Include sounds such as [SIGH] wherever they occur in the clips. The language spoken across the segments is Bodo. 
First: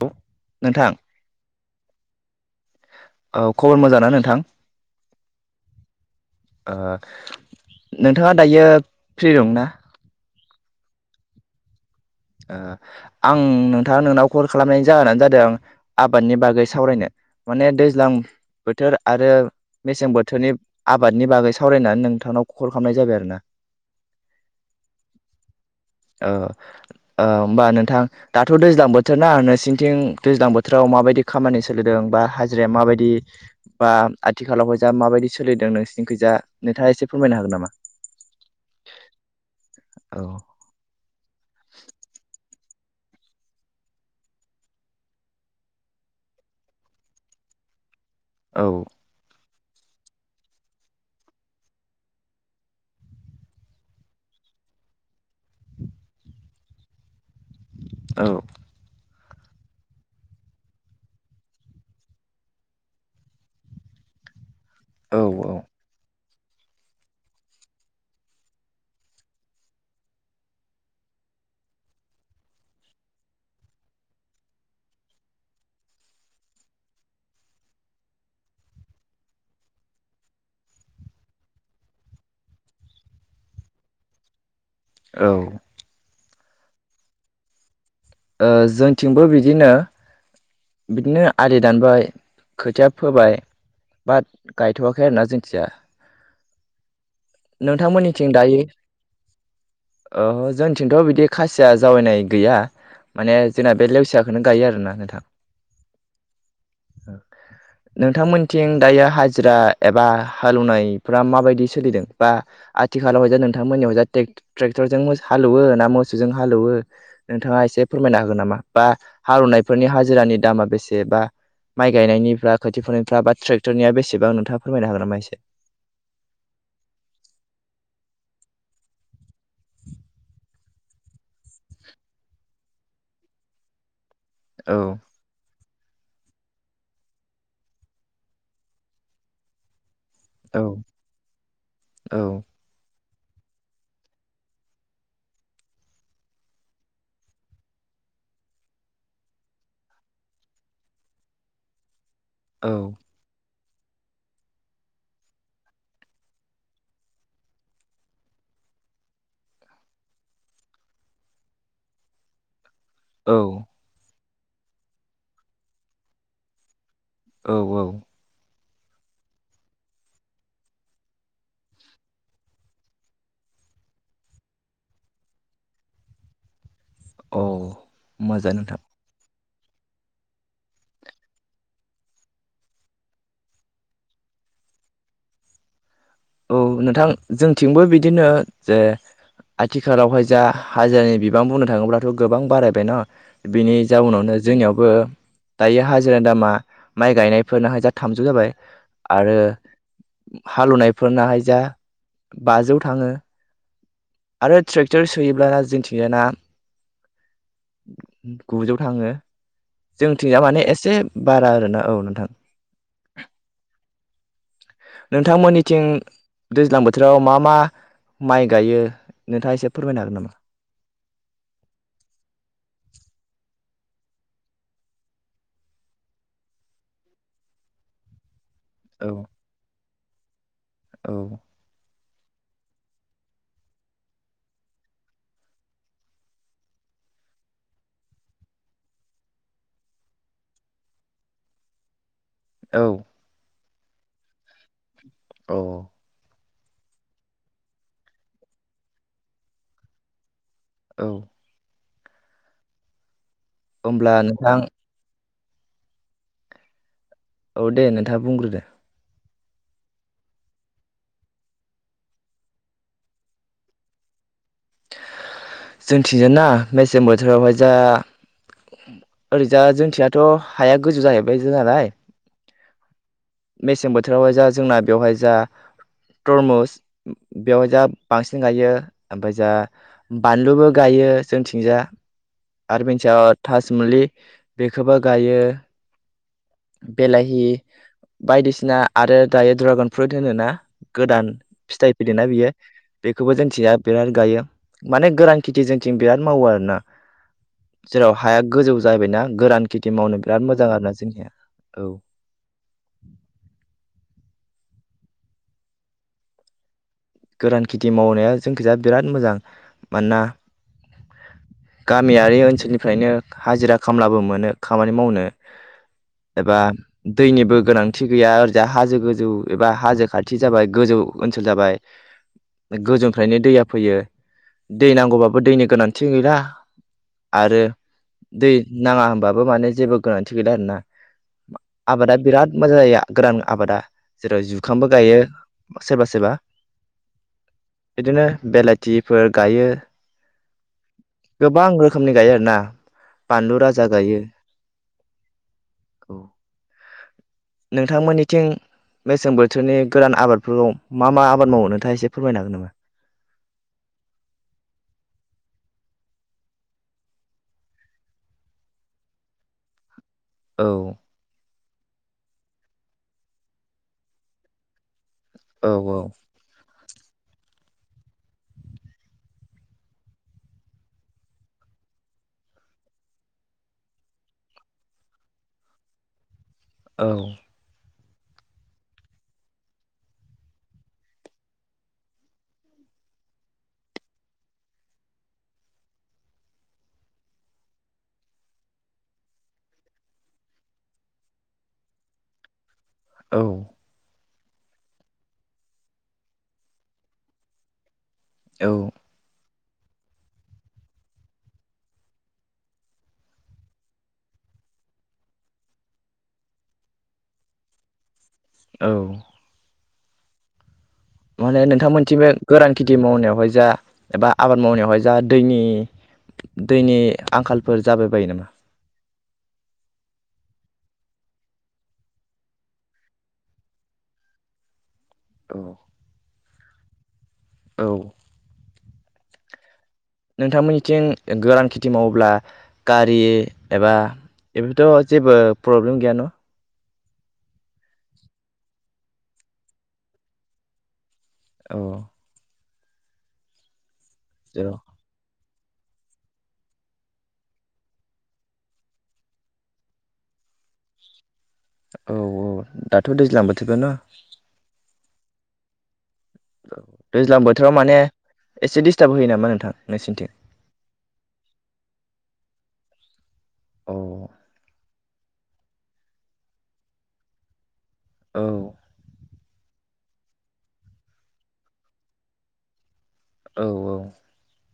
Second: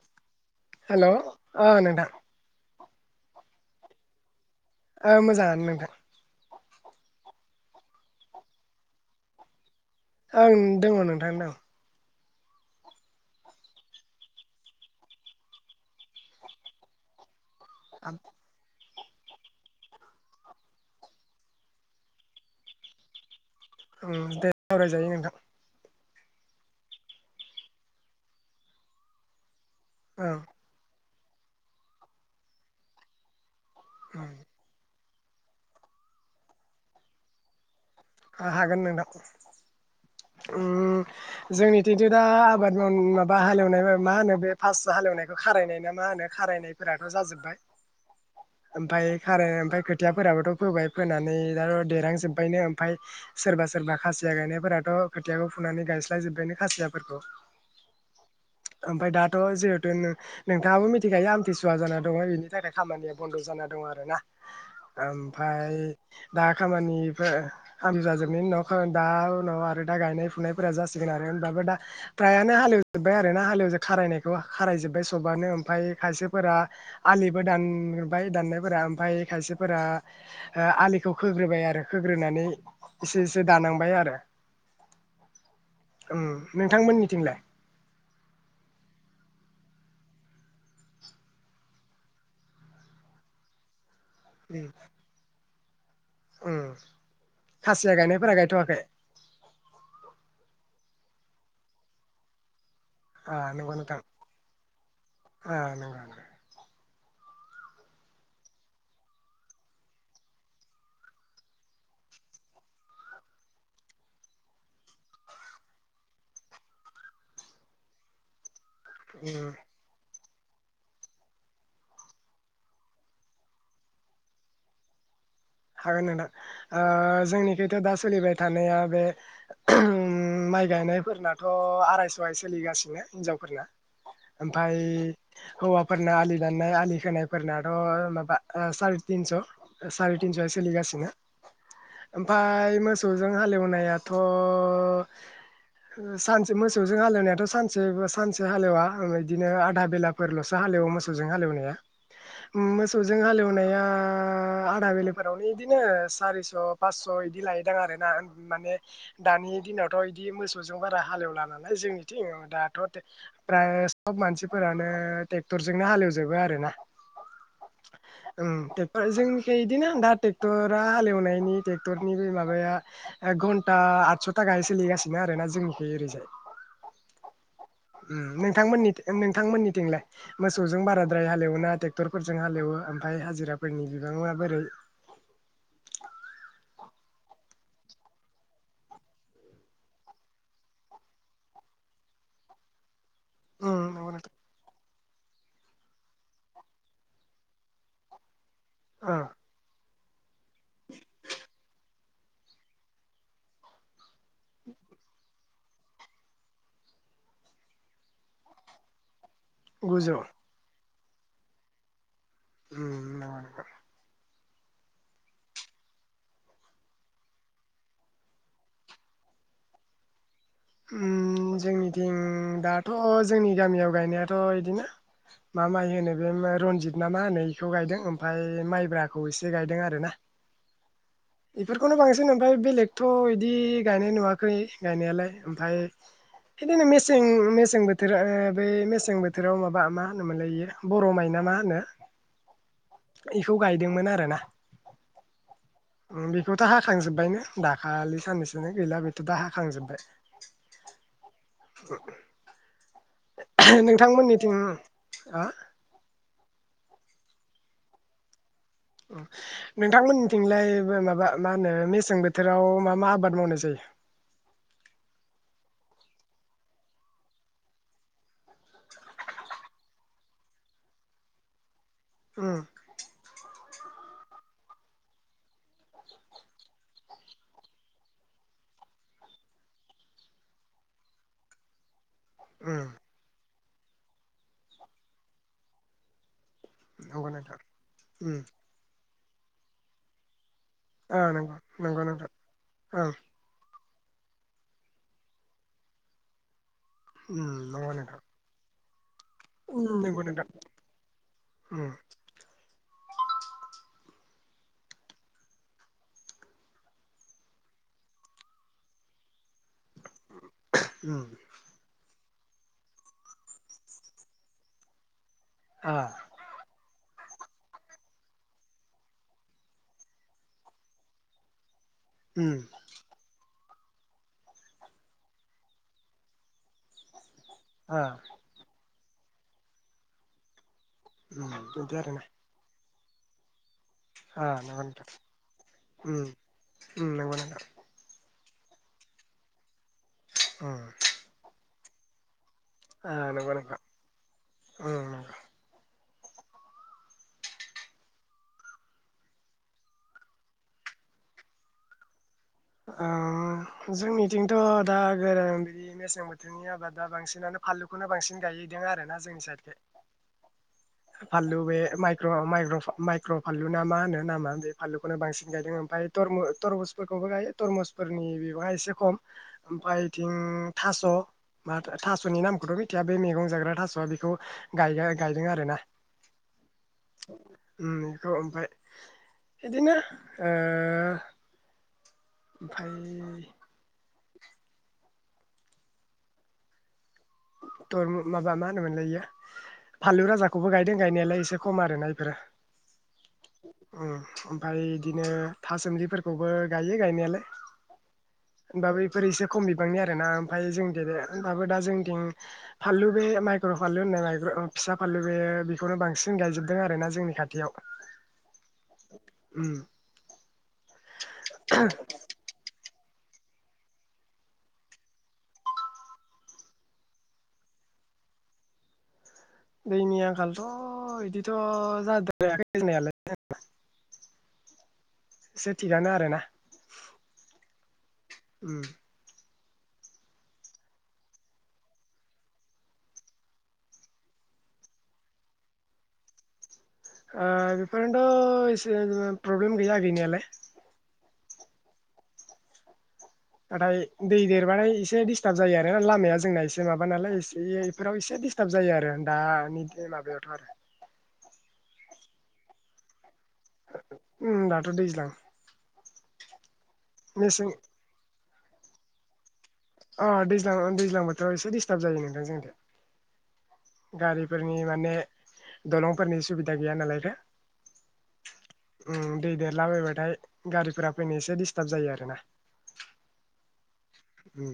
औ। नोंथां हेल' अ नोंथां औ खबर मोजां ना नोंथां? ओ मोजाङानो नोंथां। ओ नोंथाङा दायो फ्रि दंना? ओं दङ नोंथां दं। ओ आं नोंथाङा नोंनाव कल खालामनायनि जाहोनानो जादों आबादनि बागै सावरायनो माने दैज्लां बो थोर आरो मेसें बोथोरनि आबादनि बागै सावरायनानै नोंथांनाव खल खालामनाय जाबाय आरो ना उम दे आरायजायो नोंथां ओ। औ होमबा नोंथां दाथ' दैज्लां बोथोर ना नोंसि थिं ओं दैज्लां बोथोराव माबायदि खामानि सोलिदों बा हाजिराया माबायदि बा ओम आथिखालावहाय जा माबायदि? सोलिदों नोंसोरनिखैजा नोंथाङा एसे फोरमायनो हागोन नामा? हा हागोन नोंथां औ उम जोंनिथिंथि दा आबाद माव-माबा हालेवनो नो मा होनो बे फास हालेवनायखौ खारायनाय ना मा होनो खारायनायफोराथ जाजोब्बाय। औ ओमफाय खारो ओमफाय खोथियाफोराबोथ फोबाय फोनानै दाना देरहांजोबबायनो ओमफाय सोरबा सोरबा खासिया गायनायफोराथ खोथियाखौ फुनानै गायस्लायजोबायनो खासियाफोरखौ। औ ओमफाय दा थ जिहेथु नो नोंथाङाबो मिथिखायो आमथिसुवा जाना दङ बेनि थाखाय खामानिया बन्द जाना दं आरो ना। औ औ ओमफाय दा खामानिफो हामजा जोबनायनि उनाव खा दा उनाव आरो दा गायनाय फुनायफोरा जासिगोन आरो होनबाबो दा फ्रायानो हालेवजोबबाय आरो ना हालेवजो थारायनायखौ खारायजोबबाय सबानो ओमफाय खायसेफोरा आलिबो दानबाय दाननायफोरा ओमफाय खायसेफोरा हा आलिखौ खोग्रोबाय आरो खोग्रोनानै एसे एसे दानहांबाय आरो औ नोंथांमोननिथिंलाय ओ जोंथिंबो बिदिनो बिदिनो आलि दानबाय खोथिया फोबाय। बाट गायथयाखै आरोना जों थिया ओं नोंथांमोननिथिं दायो ओहो जोंथिंथ बिदि खासिया जावैनाय गैया माने ओ नंगौ जोंना बे नोंथां लेवसियाखौनो गायो आरोना नोंथां। ओ नंगौ नंगौ नोंथांमोनथिं दायो हाजिरा एबा हालेवनायफ्रा माबायदि सोलिदों? बा आथिखालाव जे नोंथांमोननियावजा टेक-ट्रेक्टरजों मोस हालौवो ना मोसौजों हालौवो नोंथाङा एसे फोरमायना होगोन नामा? बा उम हालौनायफोरनि हाजिरानि दामा बेसे बा माइ गायनायनिफ्रा खोथिफोनायफ्रा बा ट्रेक्टरनिया बेसेबां नोंथाङा फोरमायनो हागोन नामा एसे? हागोन नोंथां ओ जोंनिखैथ दा सोलिबाय थानाया बे ओ माइ गायनायफोरनाथ आरायसयानो सोलिगासिनो हिनजावफोरना। ओमफाय औ हौवा फोरना आलि दाननाय आलि खोनायफोरनाथ माबा साराय तिनस सार - थिनस औ सोलिगासिनो औ ओमफाय मोस सौजों हालेवनायाथ सानसे मोसौजों हालेवनायाथ सानसे सानसे हालेवा ओ बिदिनो आधा बेलाफोरलसो हालेवो मोसौजों हालेवनाया। उम औ मोसौजों हालेव नाया आदा बेलाव फोरावनो बिदिनो सारिस फासस बिदि लायोदां आरोना माने दानि दिनावथ बिदि मोसौजों बारा हालेवला नालाय जोंनिथिं दाथ'। औ फ्रा सब मानसि फोरानो ट्रेक्टरजोंनो हालेवजोबो आरो ना। औ औ बेफोर जोंनिख बिदिनो दा ट्रेक्टरा हालेवनायनि ट्रेक्टरनि बे माबाया घन्टा आदस' थाखायै सोलिगासिनो आरो जोंनिखै ओरैजाय औ ओम मोजा नोंथां नोंथांमोननि थिंलाय मोसौजों बाराद्राय हालेवोना ट्रेक्टरफोरजों हालेवो ओमफ्राय हाजिराफोरनि बिबाङा बोरै औ नोंथां जोंथिंबो बिदिनो जे आथिखालाव हाय जा हाजिरानि बिबां बुंनो थाङोब्लाथ' गोबां बारायबाय ना बेनि उम नंगौ नोंथां जाउनावनो जोंनियावबो दायो हाजिरानि दामा माइ गायनायफोरना हाय थामजौ जाबाय ओ आरो हालुनाय फोरना हायजा बाजौ थाङो आरो ट्रेक्टर सोयोब्ला ना जिथिंजाना गुजौ थाङो गुजौ जोंनिथिं जाय माने एसे बारा आरोना औ नोंथां उम नं खौ नोंथां नोंथांमोननिथिं दैज्लां बोथोराव मा मा माइ गायो नोंथाङा एसे फोरमायनो हागोन नामा? ओम जोंनिथिं दाथ' जोंनि गामियाव गायनायाथ' बिदिनो मा माइ होनो बे रनजित ना माहोनो बेखौ गायदों ओमफ्राय बे औ माइब्राखौ एसे गायदों आरो ना औ बेफोरखौ बांसिन ओमफ्राय बेलेगथ' इदि गायनाय नुवाखै गायनायालाय ओमफाय बिदिनो मेसें मेसें ओ बोथोराव बे ओ मेसें बोथोराव माबा मा होनोमोनलाययो बर' माइना मा होनो औ बेखौ गायदोंमोन आरो ना औ ओ बेखौथ' हाखांजोबबायनो दाखालि साननैसोनो गैला बेथ' दा हाखांजोबबाय औ [UNINTELLIGIBLE] होमब्ला नोंथांमोननिथिं नोंथां हा औ दे नोंथाङा बुंग्रोदो नोंथांमोननिथिंलाय माबा मा होनो मेसें बोथोराव मा मा आबाद मावनाय जायो जोंथिंजाय ना मेसें बोथोरावहाय जा ओरैजा जोंथिंयाथ' हाया गोजौ जाहैबाय जों नालाय ओ मेसें बोथोरावहाय जा जोंना बेवहाय जा तरमुस बेवहाय जा बांसिन गायो ओमफाय जा बानलुबो गायो जोंथिंजा आरो उम बे ताजमुलि बेखौबो गायो नंगौ बेलाहि नोंथां उम बायदि सिना आरो दायो ड्रागन फ्रुइट होनो ना ओ गोदान नंगौ फिथाइ नंगौ फैदों ना नोंथां बियो ओं बेखौबो जोंथिंजा बिराद गायो मानि गोरान खेथि जोंनिथिं बिराद मावो आरोना ओम नङा नोंथां जायबायना [UNINTELLIGIBLE] गोरान खेथि उम मावनो नंगौ बिराद नोंथां मोजां आरोना जोंनिया औ उम गोरान खेथि मावनाया जोंनिखैजा बिराद मोजां मानोना उम गामियारि ओनसोलनिफ्रायनो हाजिरा खामलाबो मोनो खामानि मावनो आ एबा दैनिबो गोनांथि गैया ओरैजा हाजो गोजौ एबा हाजो खाथि जाबाय गोजौ ओनसोल जाबाय उम गोजौनिफ्रायनो दैया फैयो दै नांगौबाबो दैनि गोनांथि गैला आरो आ दै नाङा होनबाबो माने जेबो गोनांथि गैला आरोना उम बिदि आबादा आरोना बिराद मोजां जायो गोरान आबादा जेराव आ नंगौ जुखामबो गायो सोरबा सोरबा ओम नंगौ नोंथां बिदिनो बेलाथिफोर गायो गोबां रोखोमनि रोखोमनि गायो आरोना ओम नंगौ बानलु नोंथां राजा गायो ओम नंगौ औ नोंथांमोननिथिं मेसें बोथोरनि गोरान आबादफोरखौ मा मा आबाद मावो थाइसे ओम जोंनिथिंथ' दा गोरान बिदि मेसें बोथोरनि बोथोरनि आबादा बांसिनानो फानलुखौनो बांसिन गायदों आरो ना जोंनि साइडथिं औ फानलु बे माइक्र माइक्र माइक्र' फानलु ना मा होनो नामा बे फानलु नो बांसिन औ गायदों औ ओमफ्राय तरमुज फोरखौबो गायो तरमुसफोरनि बेवहाय एसे खम ओमफ्राय इथिं थास' म थास'नि नामखौथ' मिथिया बे मैगं जाग्रा थास'आ बेखौ गायदों गायो आरो ना औ ओम बे ओमफ्राय बिदिनो ओ ओमफ्राय थर माबा मा होनोमोनलाय बेयो फानलु राजाखौबो गायदों गायनायालाय एसे खम आरोना इफोरो औ उम ओमफ्राय बिदिनो थासुमलिफोरखौबो गायो गायनायालाय औ होनबाबो एफोर एसे खम बिबांनि आरोना ओमफ्राय जों देरो होनबाबो दा जोंनिथिं फानलु बे माइक्र' फानलु होननाय माइक्र फिसा फानलु बेयो बेखौनो बांसिन गायजोबदों आरोना जोंनि खाथियाव। औ उम माने नोंथांमोनथिं बे गोरान खेथि मावनायावहाय जा एबा आबाद मावनायावहाय जा दैनि दैनि आंखालफोर जाबाय बायो नामा? दैनि आंखालथ' बिदिथ' जाद्रायाखै जोंनायालाय जेनेबा। औ एसे थिगानो आरो ना औ उम नोंथांमोननिथिं गोरान खेथि मावोब्ला गारि एबा बेफोरथ' जेबो प्रब्लेम गैया न? ओ बेफोरनोथ' एसे प्रब्लेम गैया गैनायालाय। औ नाथाय दै जेराव देरबाथाय एसे दि स्टार्ब जायो आरो ना लामाया जोंना एसे माबा नालाय एसे बेफोराव एसे डिस्टार्ब जायो आरो दानि माबायावथ' आरो। औ औ दाथ' दैज्लां बो उम दाथ' दैज्लां [INAUDIBLE] दैज्लां मेसें बोथोराव माने एसे डस्टार्ब होयो नामा नोंथां अ नोंसिनिथिं? दैज्लां अ दैज्लां बोथोराव एसे दिस्टार्ब जायो नोंथां जों औ गारिफोरनि माने दलंफोरनि सुबिदा गैया नालाय रो औ ओम दै देरलाबायबाथाय गारिफोरा फैनो एसे डिस्टार्ब जायो आरोना। औ औ उम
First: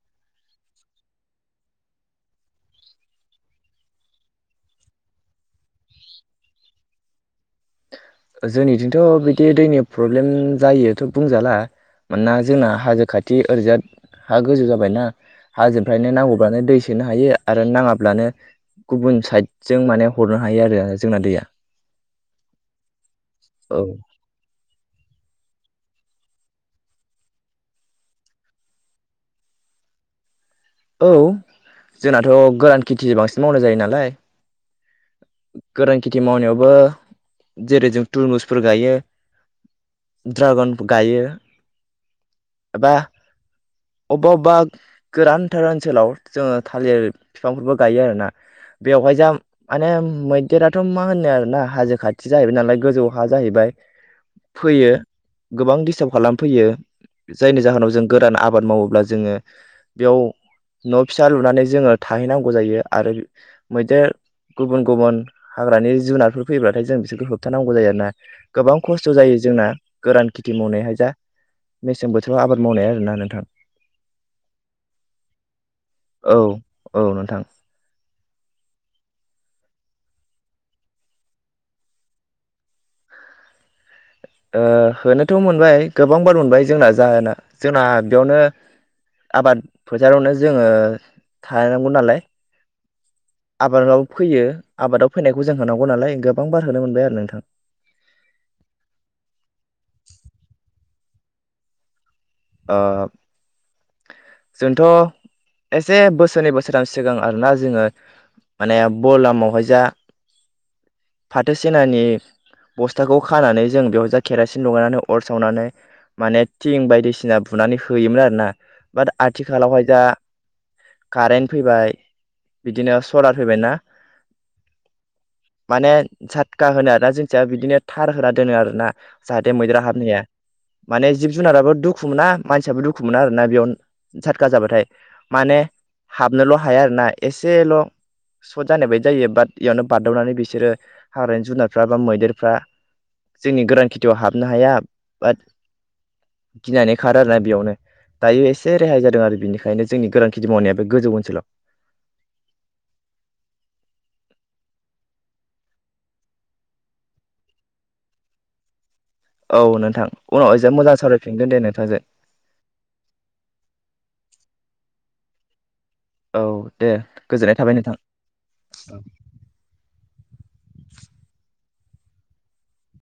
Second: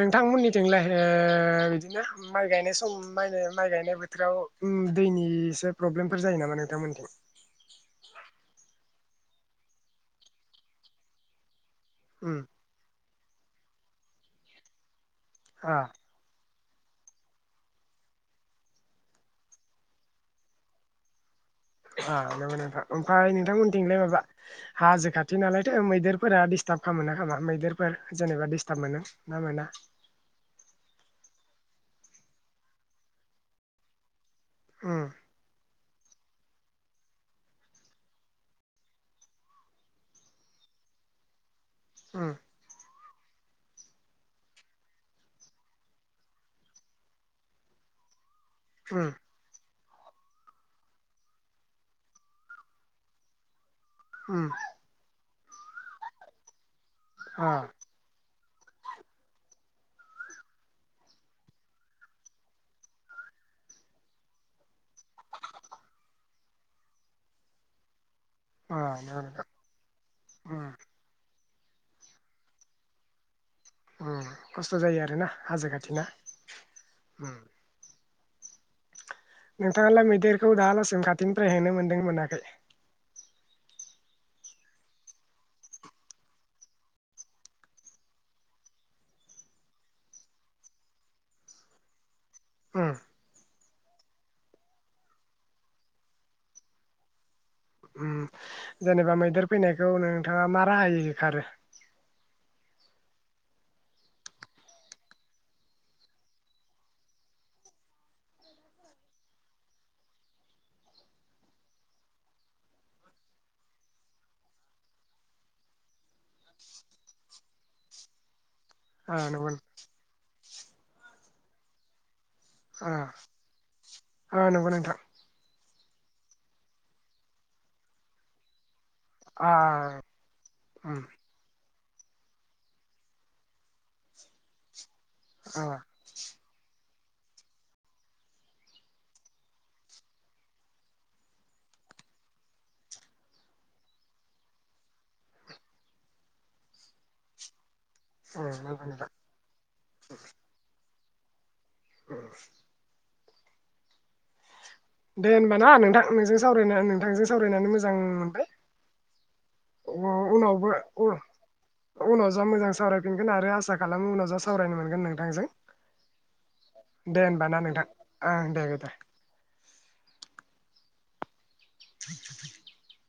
नोंथांमोननिथिंलाय ओ बिदिनो माइ गायनाय सम मा होनो माइ गायनाय बोथोराव ओम दैनि एसे प्रब्लेमफोर जायो नामा नोंथांमोननिथिं। ओ जोंनिथिंथ' बिदि दैनि प्रब्लेम जायोथ' बुंजाला मानोना उम जोंना हाजो खा थि ओरैजा हा गोजौ जाबायना आ हाजोनिफ्रायनो नांगौबानो दै सोनो हायो आरो नाङाब्लानो गुबुन साइजों माने हरनो हायो आरो जोंना दैया। आ नोंगौ नोथां ओमफ्राय औ नोंथांमोनथिंलाय माबा हाजो खाथि नालाय मैदेरफोरा डिस्टार्ब खालामो ना खामा मैदेरफोर जेनेबा डिस्टार्ब मोनो ना मोना औ जोंनाथ' गोरान खेथिजों बांसिन मावनाय जायो नालाय उम। गोरान खेथि मावनायावबो जेरै- जों तुरमुसफोर गायो ड्रागन गायो। उम। बा अबेबा अबेबा गोरानथार ओनसोलाव जोङो थालिर बिफांफोरबो गायो आरोना। उम बेवहाय जा माने मैदेराथ' मा होनो आरोना हाजो खाथि जाहैबाय नालाय गोजौ हा जाहैबाय। उम फैयो। गोबां डिस्टार्ब खालामफैयो। अ जायनि जाहोनाव जों गोरान आ बाद मावोब्ला जोङो बेयाव न' फिसा लुनानै जोङो थाहैनांगौ जायो आरो मैदेर गुबुन-गुबुन हाग्रानि जुनारफोर फैब्लाथाय जों बिसोरखौ होबथानांगौ जायो आरो ना। अ गोबां खस्थ' नंगौ जायो नोंथां जोंना गोरान खेथि उम मावनायहाय दा। मेसें बोथोराव आबाद मावनाया आरोना नोंथां। उम खस्थ' जायो आरो ना हाजो खाथिना औ औ उम। नोंथां नोंथाङालाय मैदेरखौ दाहालासिम खाथिनिफ्राय होनो मोनदों मोनाखै? ओ होनोथ' मोनबाय गोबां बार मोनबाय जोंना जाहोना जोंना बेयावनो आबाद फोथारावनो जोङो थानांगौ नालाय। उम। आबादाव फैयो आबादाव फैनायखौ जों होनांगौ नालाय गोबां बार होनो मोनबाय आरो नोंथां। उम जेनेबा मैदेर फैनायखौ नोंथाङा मा राहाय होखारो? ओ जोंथ' एसे बोसोरनै बोसोरथाम सिगां आरोना जोङो माने बलामावहाय जा फाथो सेनानि बस्थाखौ खानानै जों बेयावाय जा केरासिन लगायनानै अर सावनानै माने थिं बायदिसि ना बुनानै होयोमोन आरो ना। बाट ओ नंगौ आथिखालावहाय जा कारेन्ट फैबाय। ओ बिदिनो सलार फैबायना ओ नंगौ नोंथां। माने झाटखा होनो आरोना जोंथिया बिदिनो थार होना दोनो आरो ना। जाहाथे आ मैदेरा हाबनो हाया उम माने जिब जुनाराबो दु खु मोना मानसियाबो दुखु मोना आरोना बेयाव झाटखा जाबाथाय। माने ओ हाबनोल' हाया आरो ना। एसेल' सर्ट जानाय बायदि जायो बाट इयावनो बारदावनानै बिसोरो हाग्रानि जुनारफ्रा बा मैदेरफ्रा जोंनि गोरान खेथियाव हाबनो हाया बाट गिनानै खारो आरोना बेयावनो। दायो उम एसे नंगौ रेहाय नोंथां जादों आरो बिनिखायनो जोंनि गोरां खिथि मावनाया बे गोजौ ओनसोलाव। [UNINTELLIGIBLE] दे होनबा ना नोंथां नोंजों सावराय नोंथांजों सावरायनानै मोजां मोनबाय। औ नोंथां उनाव एसे उनावबो मोजां सावरायफिनगोन दे नोंथांजों उ-उनाव जा मोजां सावरायफिनगोन आरो आसा खालामो उनाव जा स सावरायनो मोनगोन नोंथांजों। औ दे होनबा ना गोजोननाय थाबाय नोंथां। ओं दे दे [UNINTELLIGIBLE] [UNINTELLIGIBLE]